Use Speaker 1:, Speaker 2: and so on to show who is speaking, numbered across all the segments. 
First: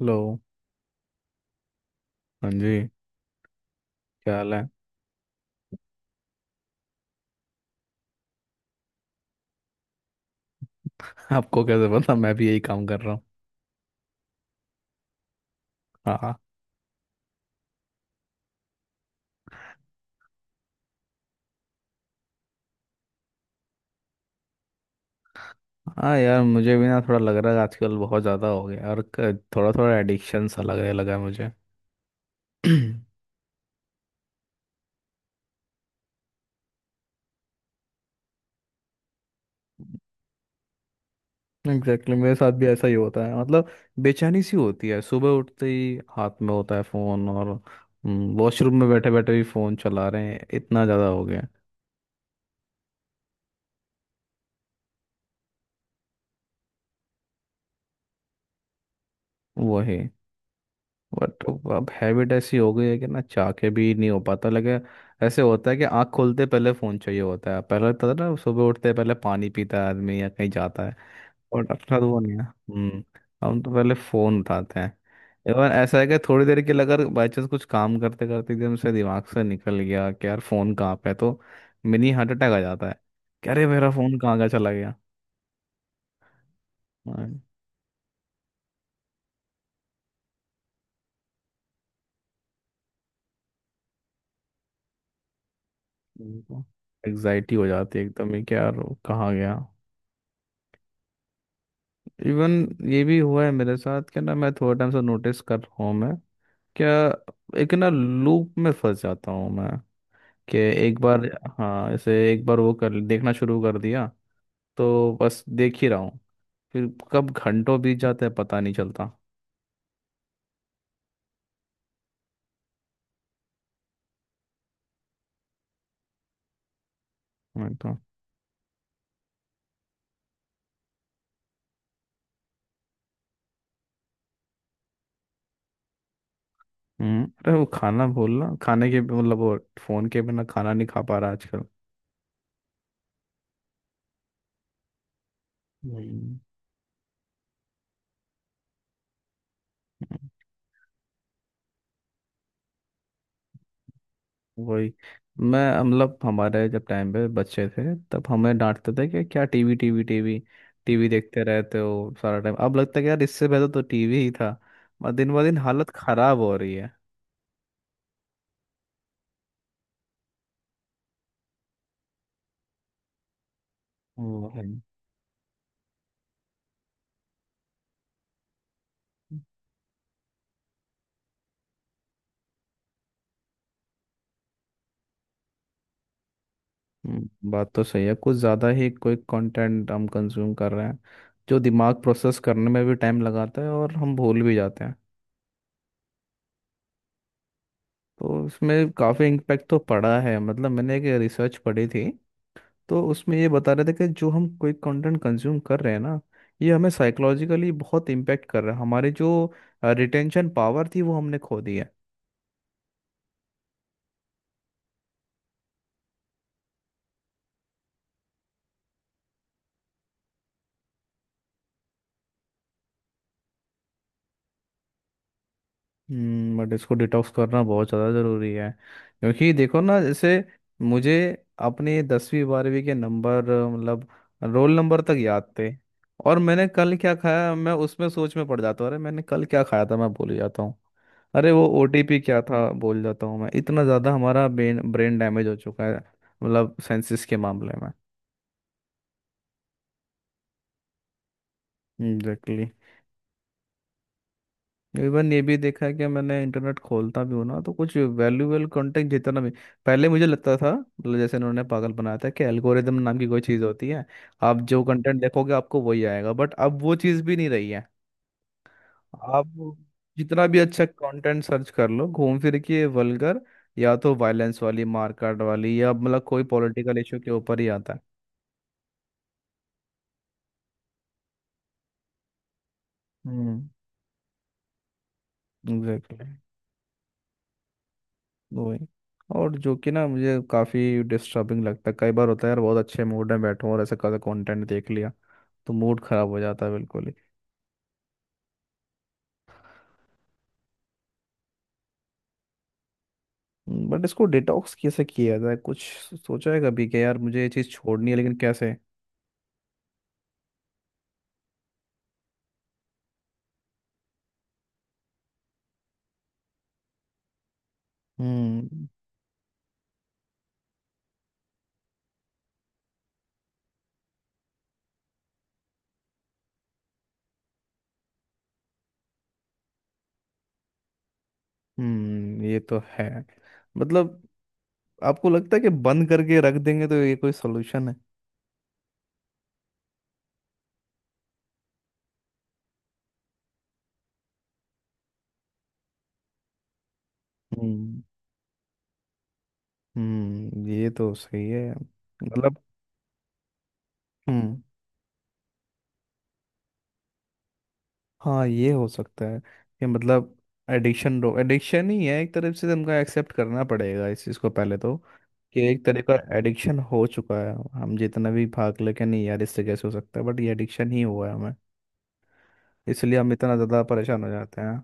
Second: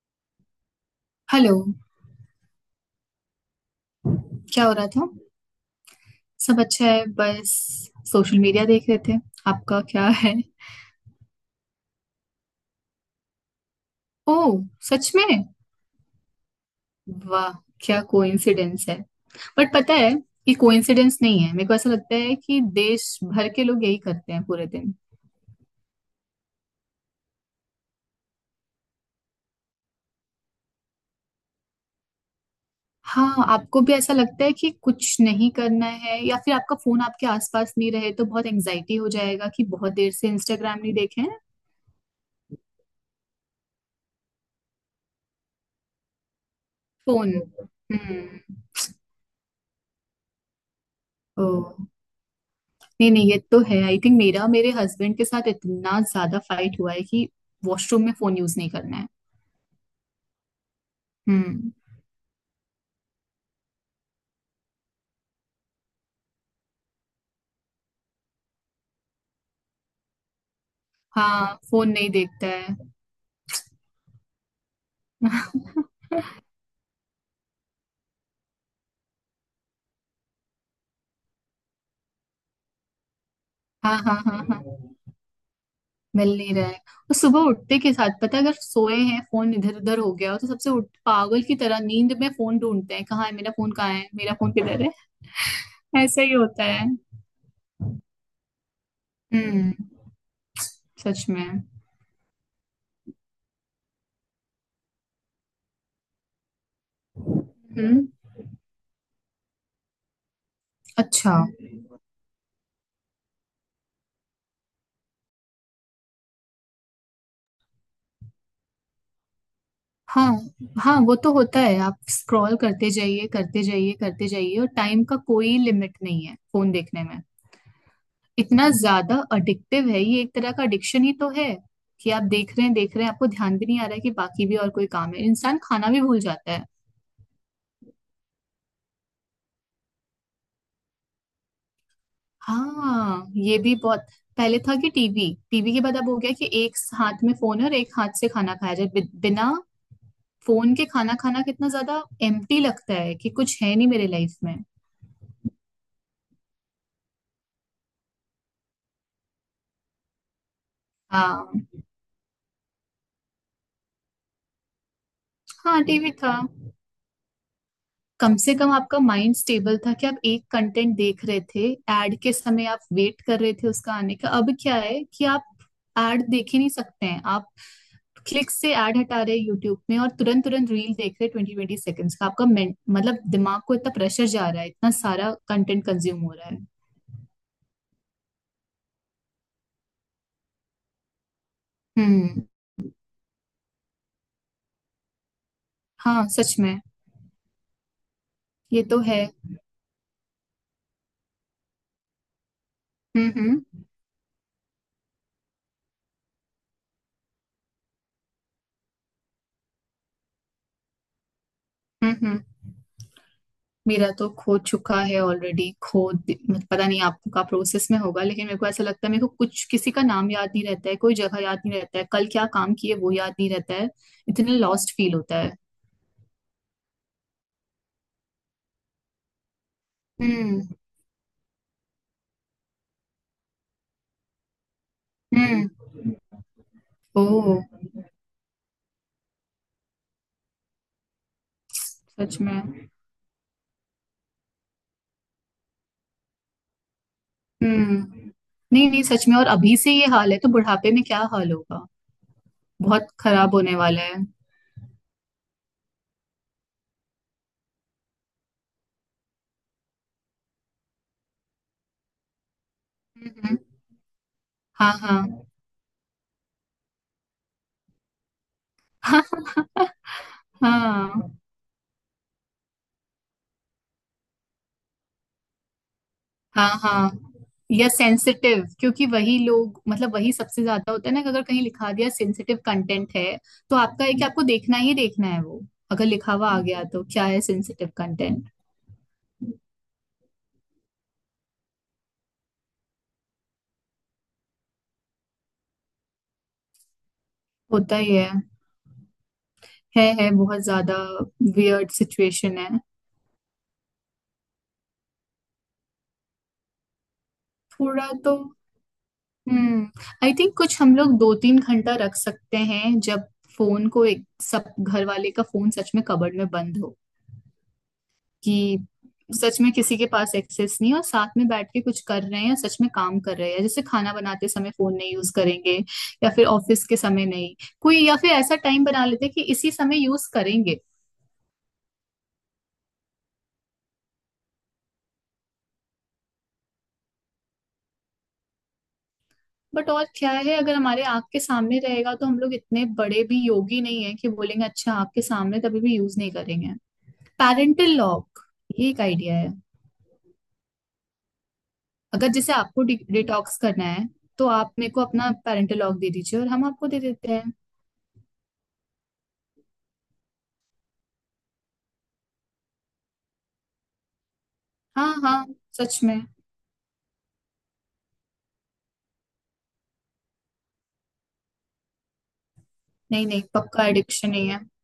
Speaker 1: Hello.
Speaker 2: Hello.
Speaker 1: हाँ जी। क्या हाल
Speaker 2: क्या
Speaker 1: है?
Speaker 2: हो रहा था? सब अच्छा है, बस सोशल मीडिया देख रहे थे। आपका क्या है?
Speaker 1: आपको कैसे पता मैं भी यही काम कर रहा हूँ।
Speaker 2: ओह, सच में?
Speaker 1: हाँ हाँ।
Speaker 2: वाह, क्या कोइंसिडेंस है। बट पता है, ये कोइंसिडेंस नहीं है, मेरे को ऐसा लगता है कि देश भर के लोग यही करते हैं पूरे दिन।
Speaker 1: हाँ यार मुझे भी ना थोड़ा लग रहा है, आजकल बहुत ज़्यादा हो गया और थोड़ा थोड़ा एडिक्शन सा लगने लगा है मुझे।
Speaker 2: हाँ, आपको भी ऐसा लगता है कि कुछ नहीं करना है या फिर आपका फोन आपके आसपास नहीं रहे तो बहुत एंजाइटी हो जाएगा कि बहुत देर से इंस्टाग्राम नहीं देखे हैं।
Speaker 1: एग्जैक्टली, मेरे साथ भी ऐसा ही होता है। मतलब बेचैनी सी होती है, सुबह उठते ही हाथ में होता है फ़ोन,
Speaker 2: फोन।
Speaker 1: और
Speaker 2: हम्म।
Speaker 1: वॉशरूम में बैठे बैठे भी फ़ोन चला रहे हैं, इतना ज़्यादा हो गया है।
Speaker 2: ओह। नहीं नहीं, ये तो है। आई थिंक मेरा मेरे हस्बैंड के साथ इतना ज्यादा फाइट हुआ है कि वॉशरूम में फोन यूज नहीं करना है।
Speaker 1: वही। बट
Speaker 2: हम्म।
Speaker 1: अब हैबिट ऐसी हो गई है कि ना चाह के भी नहीं हो पाता। लगे ऐसे होता है कि आंख खोलते पहले फोन चाहिए होता है, पहले तो ना सुबह उठते पहले पानी पीता है आदमी या कहीं जाता है,
Speaker 2: हाँ,
Speaker 1: और
Speaker 2: फोन
Speaker 1: अपना तो
Speaker 2: नहीं
Speaker 1: वो नहीं है।
Speaker 2: देखता है।
Speaker 1: हम्म। हम तो पहले फोन उठाते हैं। इवन ऐसा है कि थोड़ी देर के लिए अगर बाई चांस कुछ काम करते करते एकदम से दिमाग से निकल गया कि यार फोन कहाँ पे है, तो मिनी हार्ट अटैक आ जाता है कि अरे मेरा
Speaker 2: हाँ हाँ
Speaker 1: फोन कहाँ
Speaker 2: हाँ
Speaker 1: गया,
Speaker 2: हाँ।
Speaker 1: चला गया।
Speaker 2: मिल नहीं रहा है, और सुबह उठते के साथ पता है, अगर सोए हैं फोन इधर उधर हो गया हो तो सबसे उठ पागल की तरह नींद में फोन ढूंढते हैं, कहाँ है मेरा फोन, कहाँ है मेरा फोन, किधर है। ऐसा ही होता है।
Speaker 1: एग्जाइटी हो जाती है एकदम ही कि यार वो कहाँ गया।
Speaker 2: हम्म। सच में।
Speaker 1: इवन ये भी हुआ है मेरे साथ क्या ना, मैं थोड़ा टाइम से नोटिस कर रहा हूँ मैं क्या, एक ना
Speaker 2: हम्म।
Speaker 1: लूप में फंस जाता हूँ मैं, कि एक बार
Speaker 2: अच्छा।
Speaker 1: हाँ जैसे एक बार वो कर देखना शुरू कर दिया तो बस देख ही रहा हूँ, फिर कब घंटों बीत जाते हैं पता नहीं चलता।
Speaker 2: हाँ हाँ, वो तो होता है। आप स्क्रॉल करते जाइए, करते जाइए, करते जाइए, और टाइम का कोई लिमिट नहीं है फोन देखने में।
Speaker 1: मैं तो।
Speaker 2: इतना ज्यादा अडिक्टिव है, ये एक तरह का एडिक्शन ही तो है कि आप देख रहे हैं, देख रहे हैं, आपको ध्यान भी नहीं आ रहा है कि बाकी भी और कोई काम है। इंसान खाना भी भूल जाता है।
Speaker 1: हम्म, अरे वो खाना बोलना खाने के मतलब वो फोन के बिना खाना नहीं खा पा रहा आजकल।
Speaker 2: हाँ, ये भी बहुत। पहले था कि टीवी, टीवी के बाद अब हो गया
Speaker 1: वही।
Speaker 2: कि एक हाथ में फोन है और एक हाथ से खाना खाया जाए बिना
Speaker 1: हम्म।
Speaker 2: फोन के। खाना खाना कितना ज्यादा एम्प्टी लगता है कि कुछ है नहीं मेरे लाइफ में।
Speaker 1: वही। मैं मतलब हमारे जब टाइम पे बच्चे थे तब हमें डांटते थे कि क्या टीवी टीवी टीवी टीवी देखते
Speaker 2: हाँ
Speaker 1: रहते हो सारा टाइम, अब लगता है कि यार इससे बेहतर तो टीवी ही था। मतलब दिन ब दिन
Speaker 2: हाँ,
Speaker 1: हालत
Speaker 2: टीवी
Speaker 1: खराब
Speaker 2: था।
Speaker 1: हो रही है।
Speaker 2: कम से कम आपका माइंड स्टेबल था कि आप एक कंटेंट देख रहे थे। एड के समय आप वेट कर रहे थे उसका आने का। अब
Speaker 1: वो है।
Speaker 2: क्या है कि आप एड देख ही नहीं सकते हैं आप। क्लिक से एड हटा रहे हैं यूट्यूब में और तुरंत तुरंत रील देख रहे हैं ट्वेंटी ट्वेंटी सेकंड्स का आपका मतलब दिमाग को इतना प्रेशर जा रहा है, इतना सारा कंटेंट कंज्यूम हो रहा है।
Speaker 1: बात तो सही है, कुछ ज़्यादा ही कोई कंटेंट हम कंज्यूम कर रहे हैं जो दिमाग प्रोसेस
Speaker 2: हम्म।
Speaker 1: करने में भी टाइम लगाता है, और हम भूल भी जाते हैं।
Speaker 2: हाँ, सच में।
Speaker 1: तो
Speaker 2: ये
Speaker 1: इसमें
Speaker 2: तो है।
Speaker 1: काफ़ी इम्पैक्ट तो पड़ा है। मतलब मैंने एक रिसर्च पढ़ी थी, तो उसमें ये बता
Speaker 2: हम्म।
Speaker 1: रहे थे कि जो हम कोई कंटेंट कंज्यूम कर रहे हैं ना, ये हमें साइकोलॉजिकली बहुत इम्पेक्ट कर रहा है। हमारी जो रिटेंशन पावर थी वो हमने खो दी है।
Speaker 2: हम्म। मेरा तो खो चुका है ऑलरेडी। खो दि- मत- पता नहीं आपका प्रोसेस में होगा, लेकिन मेरे को ऐसा लगता है, मेरे को कुछ किसी का नाम याद नहीं रहता है, कोई जगह याद नहीं रहता है, कल क्या काम किए वो याद नहीं रहता है। इतने लॉस्ट फील होता है।
Speaker 1: हम्म। बट इसको डिटॉक्स करना बहुत ज़्यादा ज़रूरी है, क्योंकि देखो ना, जैसे
Speaker 2: हम्म
Speaker 1: मुझे अपने 10वीं 12वीं के नंबर, मतलब रोल नंबर तक याद
Speaker 2: हम्म।
Speaker 1: थे। और मैंने कल क्या
Speaker 2: ओह।
Speaker 1: खाया, मैं उसमें सोच में पड़ जाता हूँ, अरे मैंने कल क्या खाया था, मैं भूल जाता हूँ। अरे वो ओटीपी क्या
Speaker 2: सच
Speaker 1: था
Speaker 2: में।
Speaker 1: भूल जाता हूँ। मैं इतना ज़्यादा हमारा ब्रेन ब्रेन डैमेज हो चुका है, मतलब सेंसिस के मामले में।
Speaker 2: हम्म। नहीं नहीं, सच में, और अभी से ये हाल है तो बुढ़ापे में क्या हाल होगा।
Speaker 1: एग्जैक्टली।
Speaker 2: बहुत खराब होने वाला है।
Speaker 1: इवन ये भी देखा है कि मैंने इंटरनेट खोलता भी हूँ ना, तो कुछ वैल्यूएबल कंटेंट जितना भी, पहले मुझे लगता था मतलब जैसे इन्होंने पागल बनाया था कि एल्गोरिदम नाम की कोई
Speaker 2: हम्म,
Speaker 1: चीज़ होती है, आप जो
Speaker 2: हाँ
Speaker 1: कंटेंट
Speaker 2: हाँ।
Speaker 1: देखोगे आपको वही आएगा, बट अब वो चीज़ भी नहीं रही है। आप
Speaker 2: हाँ
Speaker 1: जितना भी अच्छा
Speaker 2: हाँ
Speaker 1: कंटेंट सर्च कर लो, घूम फिर के वल्गर, या तो वायलेंस वाली मारकाट वाली, या मतलब कोई
Speaker 2: हाँ
Speaker 1: पॉलिटिकल
Speaker 2: हाँ।
Speaker 1: इशू के ऊपर ही
Speaker 2: या
Speaker 1: आता है।
Speaker 2: सेंसिटिव, क्योंकि वही लोग मतलब वही सबसे ज्यादा होता है ना कि अगर कहीं लिखा दिया सेंसिटिव कंटेंट है
Speaker 1: हम्म।
Speaker 2: तो आपका है कि आपको देखना ही देखना है वो। अगर
Speaker 1: एग्जैक्टली।
Speaker 2: लिखा हुआ आ गया तो क्या है सेंसिटिव कंटेंट।
Speaker 1: वही। और जो कि ना मुझे काफ़ी डिस्टर्बिंग लगता है, कई बार होता है यार बहुत अच्छे मूड में बैठूं और ऐसा कैसा कंटेंट देख लिया, तो मूड खराब हो जाता है बिल्कुल ही।
Speaker 2: होता ही है। है, बहुत ज्यादा। वियर्ड सिचुएशन है।
Speaker 1: बट इसको डिटॉक्स कैसे किया जाए? कुछ सोचा है कभी कि यार मुझे ये चीज़
Speaker 2: थोड़ा
Speaker 1: छोड़नी है, लेकिन
Speaker 2: तो
Speaker 1: कैसे?
Speaker 2: हम्म आई थिंक कुछ हम लोग 2-3 घंटा रख सकते हैं जब फोन को, एक सब घर वाले का फोन सच में कबर्ड में बंद हो कि
Speaker 1: हम्म।
Speaker 2: सच में किसी के पास एक्सेस नहीं है, और साथ में बैठ के कुछ कर रहे हैं या सच में काम कर रहे हैं। जैसे खाना बनाते समय फोन नहीं यूज करेंगे, या फिर ऑफिस के समय नहीं। कोई या फिर ऐसा टाइम बना लेते हैं कि इसी समय यूज करेंगे।
Speaker 1: हम्म, ये तो है। मतलब आपको लगता है कि बंद करके रख देंगे तो ये कोई सोल्यूशन है?
Speaker 2: बट और क्या है, अगर हमारे आंख के सामने रहेगा तो हम लोग इतने बड़े भी योगी नहीं है कि बोलेंगे अच्छा आंख के सामने तभी भी यूज नहीं करेंगे। पेरेंटल
Speaker 1: हम्म।
Speaker 2: लॉक, ये एक आइडिया है।
Speaker 1: हम्म, ये तो सही है।
Speaker 2: अगर जैसे
Speaker 1: मतलब।
Speaker 2: आपको डिटॉक्स करना है तो
Speaker 1: हम्म।
Speaker 2: आप मेरे को अपना पेरेंटल लॉक दे दीजिए और हम आपको दे देते हैं।
Speaker 1: हाँ, ये हो सकता है कि, मतलब एडिक्शन रो एडिक्शन ही है, एक तरफ से तुमको एक्सेप्ट करना पड़ेगा इस चीज़ को पहले तो,
Speaker 2: हाँ हाँ।
Speaker 1: कि एक
Speaker 2: सच
Speaker 1: तरह
Speaker 2: में।
Speaker 1: का एडिक्शन हो चुका है। हम जितना भी भाग ले के, नहीं यार इससे कैसे हो सकता है, बट ये एडिक्शन ही हुआ है हमें, इसलिए
Speaker 2: नहीं
Speaker 1: हम
Speaker 2: नहीं,
Speaker 1: इतना ज़्यादा
Speaker 2: पक्का
Speaker 1: परेशान हो
Speaker 2: एडिक्शन ही
Speaker 1: जाते
Speaker 2: है।
Speaker 1: हैं।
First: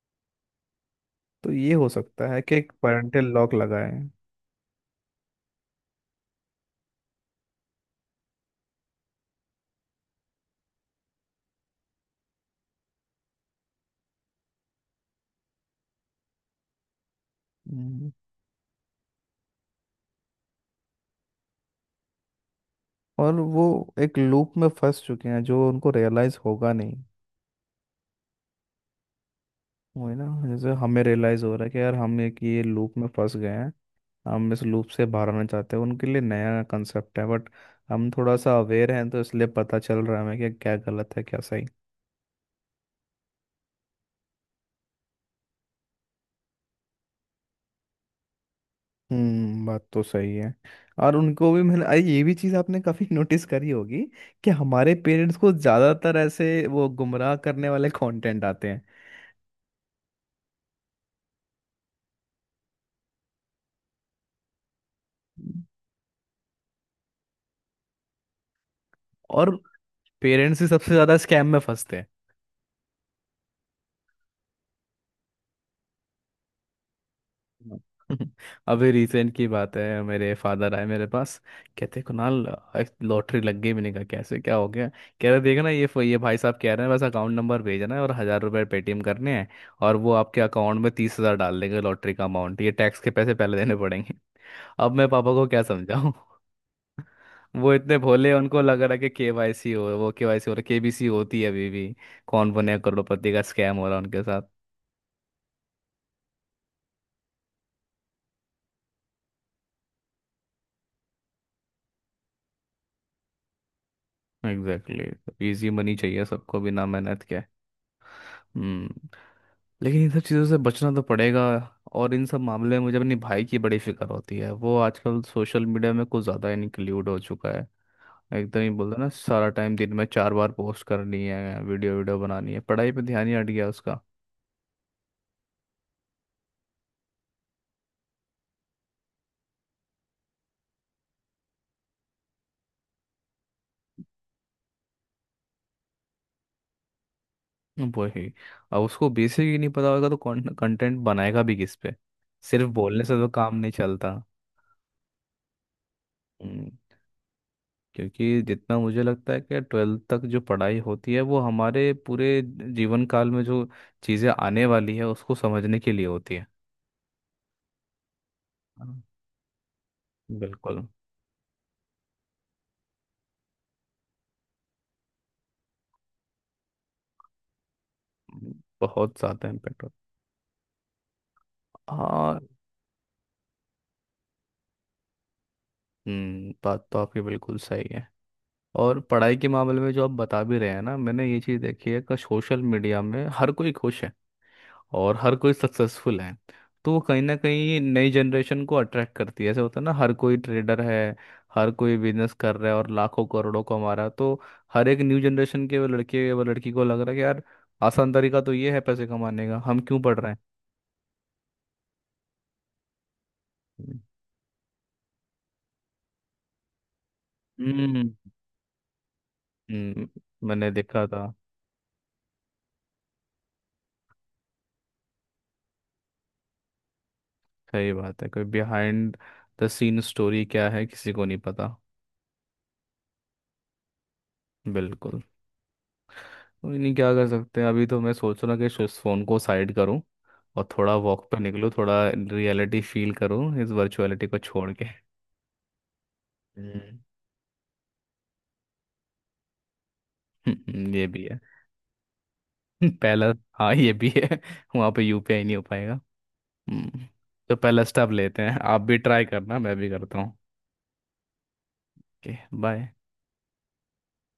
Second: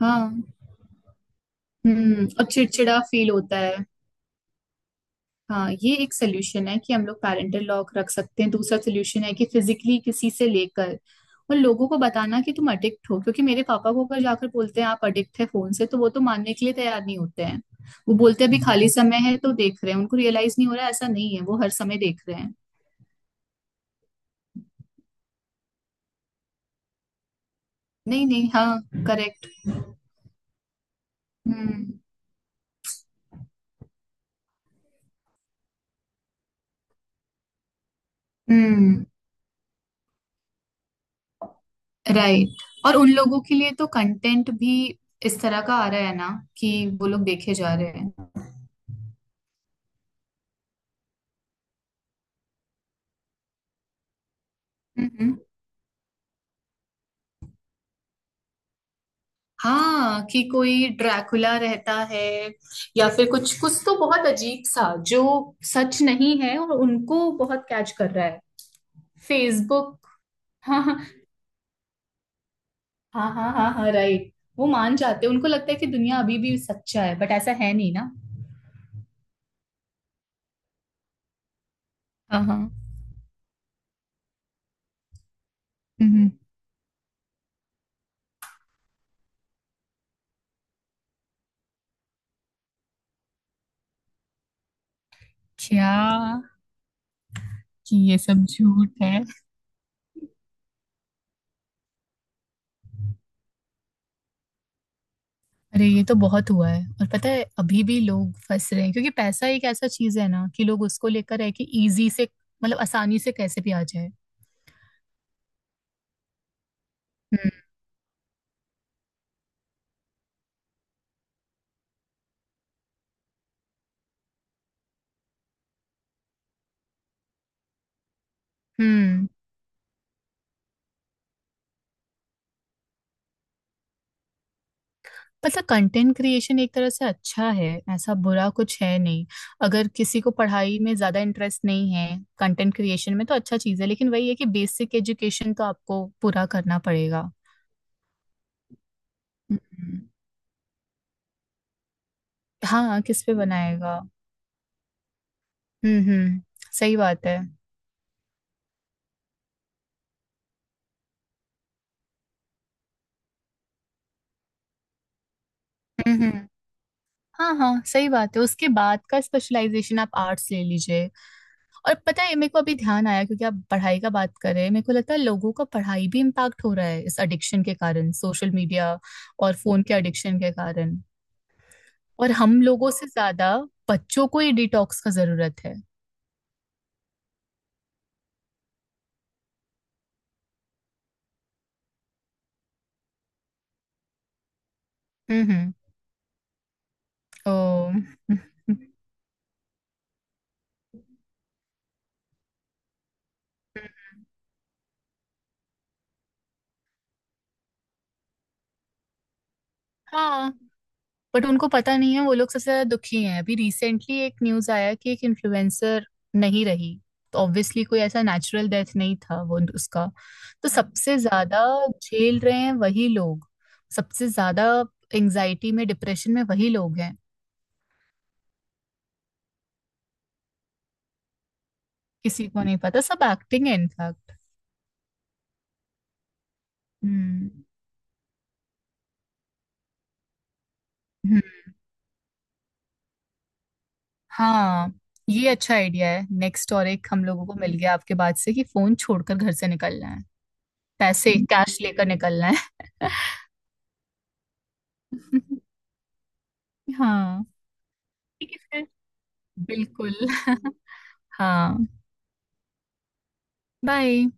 Speaker 2: हाँ।
Speaker 1: तो ये हो सकता
Speaker 2: हम्म,
Speaker 1: है
Speaker 2: और
Speaker 1: कि एक
Speaker 2: चिड़चिड़ा
Speaker 1: पेरेंटल
Speaker 2: फील
Speaker 1: लॉक
Speaker 2: होता है।
Speaker 1: लगाए।
Speaker 2: हाँ, ये एक सोल्यूशन है कि हम लोग पेरेंटल लॉक रख सकते हैं। दूसरा सोल्यूशन है कि फिजिकली किसी से लेकर और लोगों को बताना कि तुम अडिक्ट हो, क्योंकि मेरे पापा को अगर जाकर बोलते हैं आप अडिक्ट है फोन से तो वो तो मानने के लिए तैयार नहीं होते हैं।
Speaker 1: हम्म,
Speaker 2: वो बोलते हैं अभी खाली समय है तो देख रहे हैं, उनको रियलाइज नहीं हो रहा है, ऐसा नहीं है वो हर समय देख रहे हैं।
Speaker 1: और वो एक लूप में फंस चुके हैं जो उनको रियलाइज़ होगा नहीं।
Speaker 2: नहीं नहीं, हाँ, करेक्ट।
Speaker 1: वही ना, जैसे हमें रियलाइज़ हो रहा है कि
Speaker 2: हम्म
Speaker 1: यार हम एक ये लूप में फंस गए हैं, हम इस लूप से बाहर आना चाहते हैं, उनके लिए नया कंसेप्ट है। बट हम थोड़ा सा अवेयर
Speaker 2: हम्म।
Speaker 1: हैं, तो इसलिए पता चल रहा है हमें कि क्या गलत है क्या सही।
Speaker 2: राइट। और उन लोगों के लिए तो कंटेंट भी इस तरह का आ रहा है ना कि वो लोग देखे जा रहे हैं।
Speaker 1: हम्म, बात तो सही है। और उनको भी मैंने, अरे ये भी चीज़ आपने काफ़ी नोटिस करी होगी, कि हमारे पेरेंट्स
Speaker 2: हम्म।
Speaker 1: को ज़्यादातर ऐसे वो गुमराह करने वाले कंटेंट आते हैं।
Speaker 2: हाँ, कि कोई ड्रैकुला रहता है या फिर कुछ कुछ तो बहुत अजीब सा जो सच नहीं है, और उनको बहुत कैच कर रहा है
Speaker 1: और
Speaker 2: फेसबुक।
Speaker 1: पेरेंट्स ही
Speaker 2: हाँ
Speaker 1: सबसे
Speaker 2: हाँ।
Speaker 1: ज़्यादा स्कैम में फंसते हैं।
Speaker 2: हाँ हाँ हाँ हाँ, राइट। वो मान जाते हैं, उनको लगता है कि दुनिया अभी भी सच्चा है, बट ऐसा है
Speaker 1: हाँ।
Speaker 2: नहीं ना।
Speaker 1: अभी रिसेंट की बात है, मेरे फादर आए मेरे पास, कहते कुणाल
Speaker 2: हाँ हाँ।
Speaker 1: लॉटरी लग गई। मैंने कहा कैसे, क्या हो गया? कह रहे देखना ये
Speaker 2: हम्म,
Speaker 1: भाई साहब कह रहे हैं बस अकाउंट नंबर भेजना है और हजार रुपए पेटीएम करने हैं, और वो आपके अकाउंट में 30,000 डाल देंगे, लॉटरी का अमाउंट, ये टैक्स के पैसे पहले देने पड़ेंगे। अब मैं पापा को क्या
Speaker 2: क्या?
Speaker 1: समझाऊं? वो इतने
Speaker 2: कि ये
Speaker 1: भोले,
Speaker 2: सब
Speaker 1: उनको लग
Speaker 2: झूठ
Speaker 1: रहा है कि
Speaker 2: है।
Speaker 1: केवाईसी हो, वो केवाईसी हो रहा, केबीसी होती है अभी भी, कौन बने करोड़पति का स्कैम हो रहा है उनके साथ।
Speaker 2: अरे ये तो बहुत हुआ है, और पता है अभी भी लोग फंस रहे हैं, क्योंकि पैसा एक ऐसा चीज है ना कि लोग उसको लेकर है कि इजी से, मतलब आसानी से कैसे भी आ जाए।
Speaker 1: Exactly exactly. इजी मनी चाहिए सबको, बिना मेहनत के।
Speaker 2: हम्म।
Speaker 1: हम्म। लेकिन इन सब चीज़ों से बचना तो पड़ेगा। और इन सब मामले में मुझे अपने भाई की बड़ी फिक्र होती है, वो आजकल सोशल मीडिया में कुछ ज़्यादा इंक्लूड हो चुका है। एकदम ही बोलते हैं ना,
Speaker 2: हम्म।
Speaker 1: सारा टाइम दिन में 4 बार पोस्ट करनी है, वीडियो वीडियो बनानी है, पढ़ाई पे ध्यान ही हट गया उसका।
Speaker 2: मतलब कंटेंट क्रिएशन एक तरह से अच्छा है, ऐसा बुरा कुछ है नहीं। अगर किसी को पढ़ाई में ज्यादा इंटरेस्ट नहीं है, कंटेंट क्रिएशन में तो अच्छा चीज है, लेकिन वही है कि बेसिक एजुकेशन तो आपको पूरा करना पड़ेगा।
Speaker 1: वही। अब उसको बेसिक ही नहीं पता
Speaker 2: हम्म।
Speaker 1: होगा तो कंटेंट बनाएगा भी किस पे? सिर्फ
Speaker 2: हाँ,
Speaker 1: बोलने से
Speaker 2: किस
Speaker 1: तो
Speaker 2: पे
Speaker 1: काम नहीं
Speaker 2: बनाएगा?
Speaker 1: चलता।
Speaker 2: हम्म।
Speaker 1: हम्म,
Speaker 2: सही बात है।
Speaker 1: क्योंकि जितना मुझे लगता है कि 12वीं तक जो पढ़ाई होती है, वो हमारे पूरे जीवन काल में जो चीज़ें आने वाली है उसको समझने के लिए
Speaker 2: हम्म
Speaker 1: होती है।
Speaker 2: हम्म। हाँ हाँ, सही बात है। उसके बाद का स्पेशलाइजेशन, आप आर्ट्स ले
Speaker 1: बिल्कुल।
Speaker 2: लीजिए। और पता है मेरे को अभी ध्यान आया, क्योंकि आप पढ़ाई का बात कर रहे हैं, मेरे को लगता है लोगों का पढ़ाई भी इम्पैक्ट हो रहा है इस एडिक्शन के कारण, सोशल मीडिया
Speaker 1: बहुत ज्यादा
Speaker 2: और फोन
Speaker 1: इम्पेक्ट
Speaker 2: के एडिक्शन के कारण।
Speaker 1: होता,
Speaker 2: और
Speaker 1: हाँ।
Speaker 2: हम लोगों से ज्यादा बच्चों को ही डिटॉक्स का जरूरत है।
Speaker 1: हम्म, बात तो आपकी बिल्कुल सही है। और पढ़ाई के मामले में जो आप बता भी रहे हैं ना, मैंने ये चीज़ देखी है कि सोशल मीडिया में हर कोई खुश है और हर कोई
Speaker 2: हम्म।
Speaker 1: सक्सेसफुल है, तो वो कहीं ना
Speaker 2: ओ।
Speaker 1: कहीं नई जनरेशन को अट्रैक्ट करती है। ऐसे होता है ना, हर कोई ट्रेडर है, हर कोई बिजनेस कर रहा है और लाखों करोड़ों कमा रहा है, तो हर एक न्यू जनरेशन के वो लड़के वो लड़की को लग रहा है कि यार आसान तरीका तो ये है पैसे कमाने का, हम क्यों पढ़ रहे
Speaker 2: हाँ, बट उनको पता नहीं है, वो लोग सबसे ज्यादा दुखी हैं। अभी
Speaker 1: हैं।
Speaker 2: रिसेंटली एक न्यूज आया कि एक इन्फ्लुएंसर नहीं रही, तो ऑब्वियसली कोई
Speaker 1: हम्म।
Speaker 2: ऐसा नेचुरल डेथ नहीं था वो उसका
Speaker 1: हम्म,
Speaker 2: तो।
Speaker 1: मैंने देखा
Speaker 2: सबसे
Speaker 1: था।
Speaker 2: ज्यादा झेल रहे हैं वही लोग, सबसे ज्यादा एंजाइटी में, डिप्रेशन में वही लोग हैं।
Speaker 1: सही बात है, कोई बिहाइंड द सीन स्टोरी क्या है किसी को नहीं पता।
Speaker 2: किसी को नहीं पता, सब एक्टिंग है इनफैक्ट।
Speaker 1: बिल्कुल। कोई नहीं, क्या कर
Speaker 2: हम्म
Speaker 1: सकते हैं, अभी तो मैं सोच रहा कि इस फोन को साइड करूं, और थोड़ा वॉक पे
Speaker 2: हम्म,
Speaker 1: निकलूं, थोड़ा रियलिटी फील करूं इस वर्चुअलिटी को छोड़ के।
Speaker 2: हाँ। ये अच्छा आइडिया है, नेक्स्ट और
Speaker 1: हम्म।
Speaker 2: एक हम लोगों को मिल गया आपके बाद से, कि फोन छोड़कर घर से निकलना है,
Speaker 1: ये भी
Speaker 2: पैसे
Speaker 1: है।
Speaker 2: कैश लेकर निकलना है।
Speaker 1: पहला, हाँ ये भी है। वहाँ पे यूपीआई नहीं हो पाएगा। हम्म।
Speaker 2: हाँ।
Speaker 1: तो पहला स्टेप लेते
Speaker 2: ठीक
Speaker 1: हैं, आप
Speaker 2: है,
Speaker 1: भी ट्राई करना, मैं भी
Speaker 2: बिल्कुल।
Speaker 1: करता हूँ।
Speaker 2: हाँ।
Speaker 1: ओके। बाय।
Speaker 2: बाय।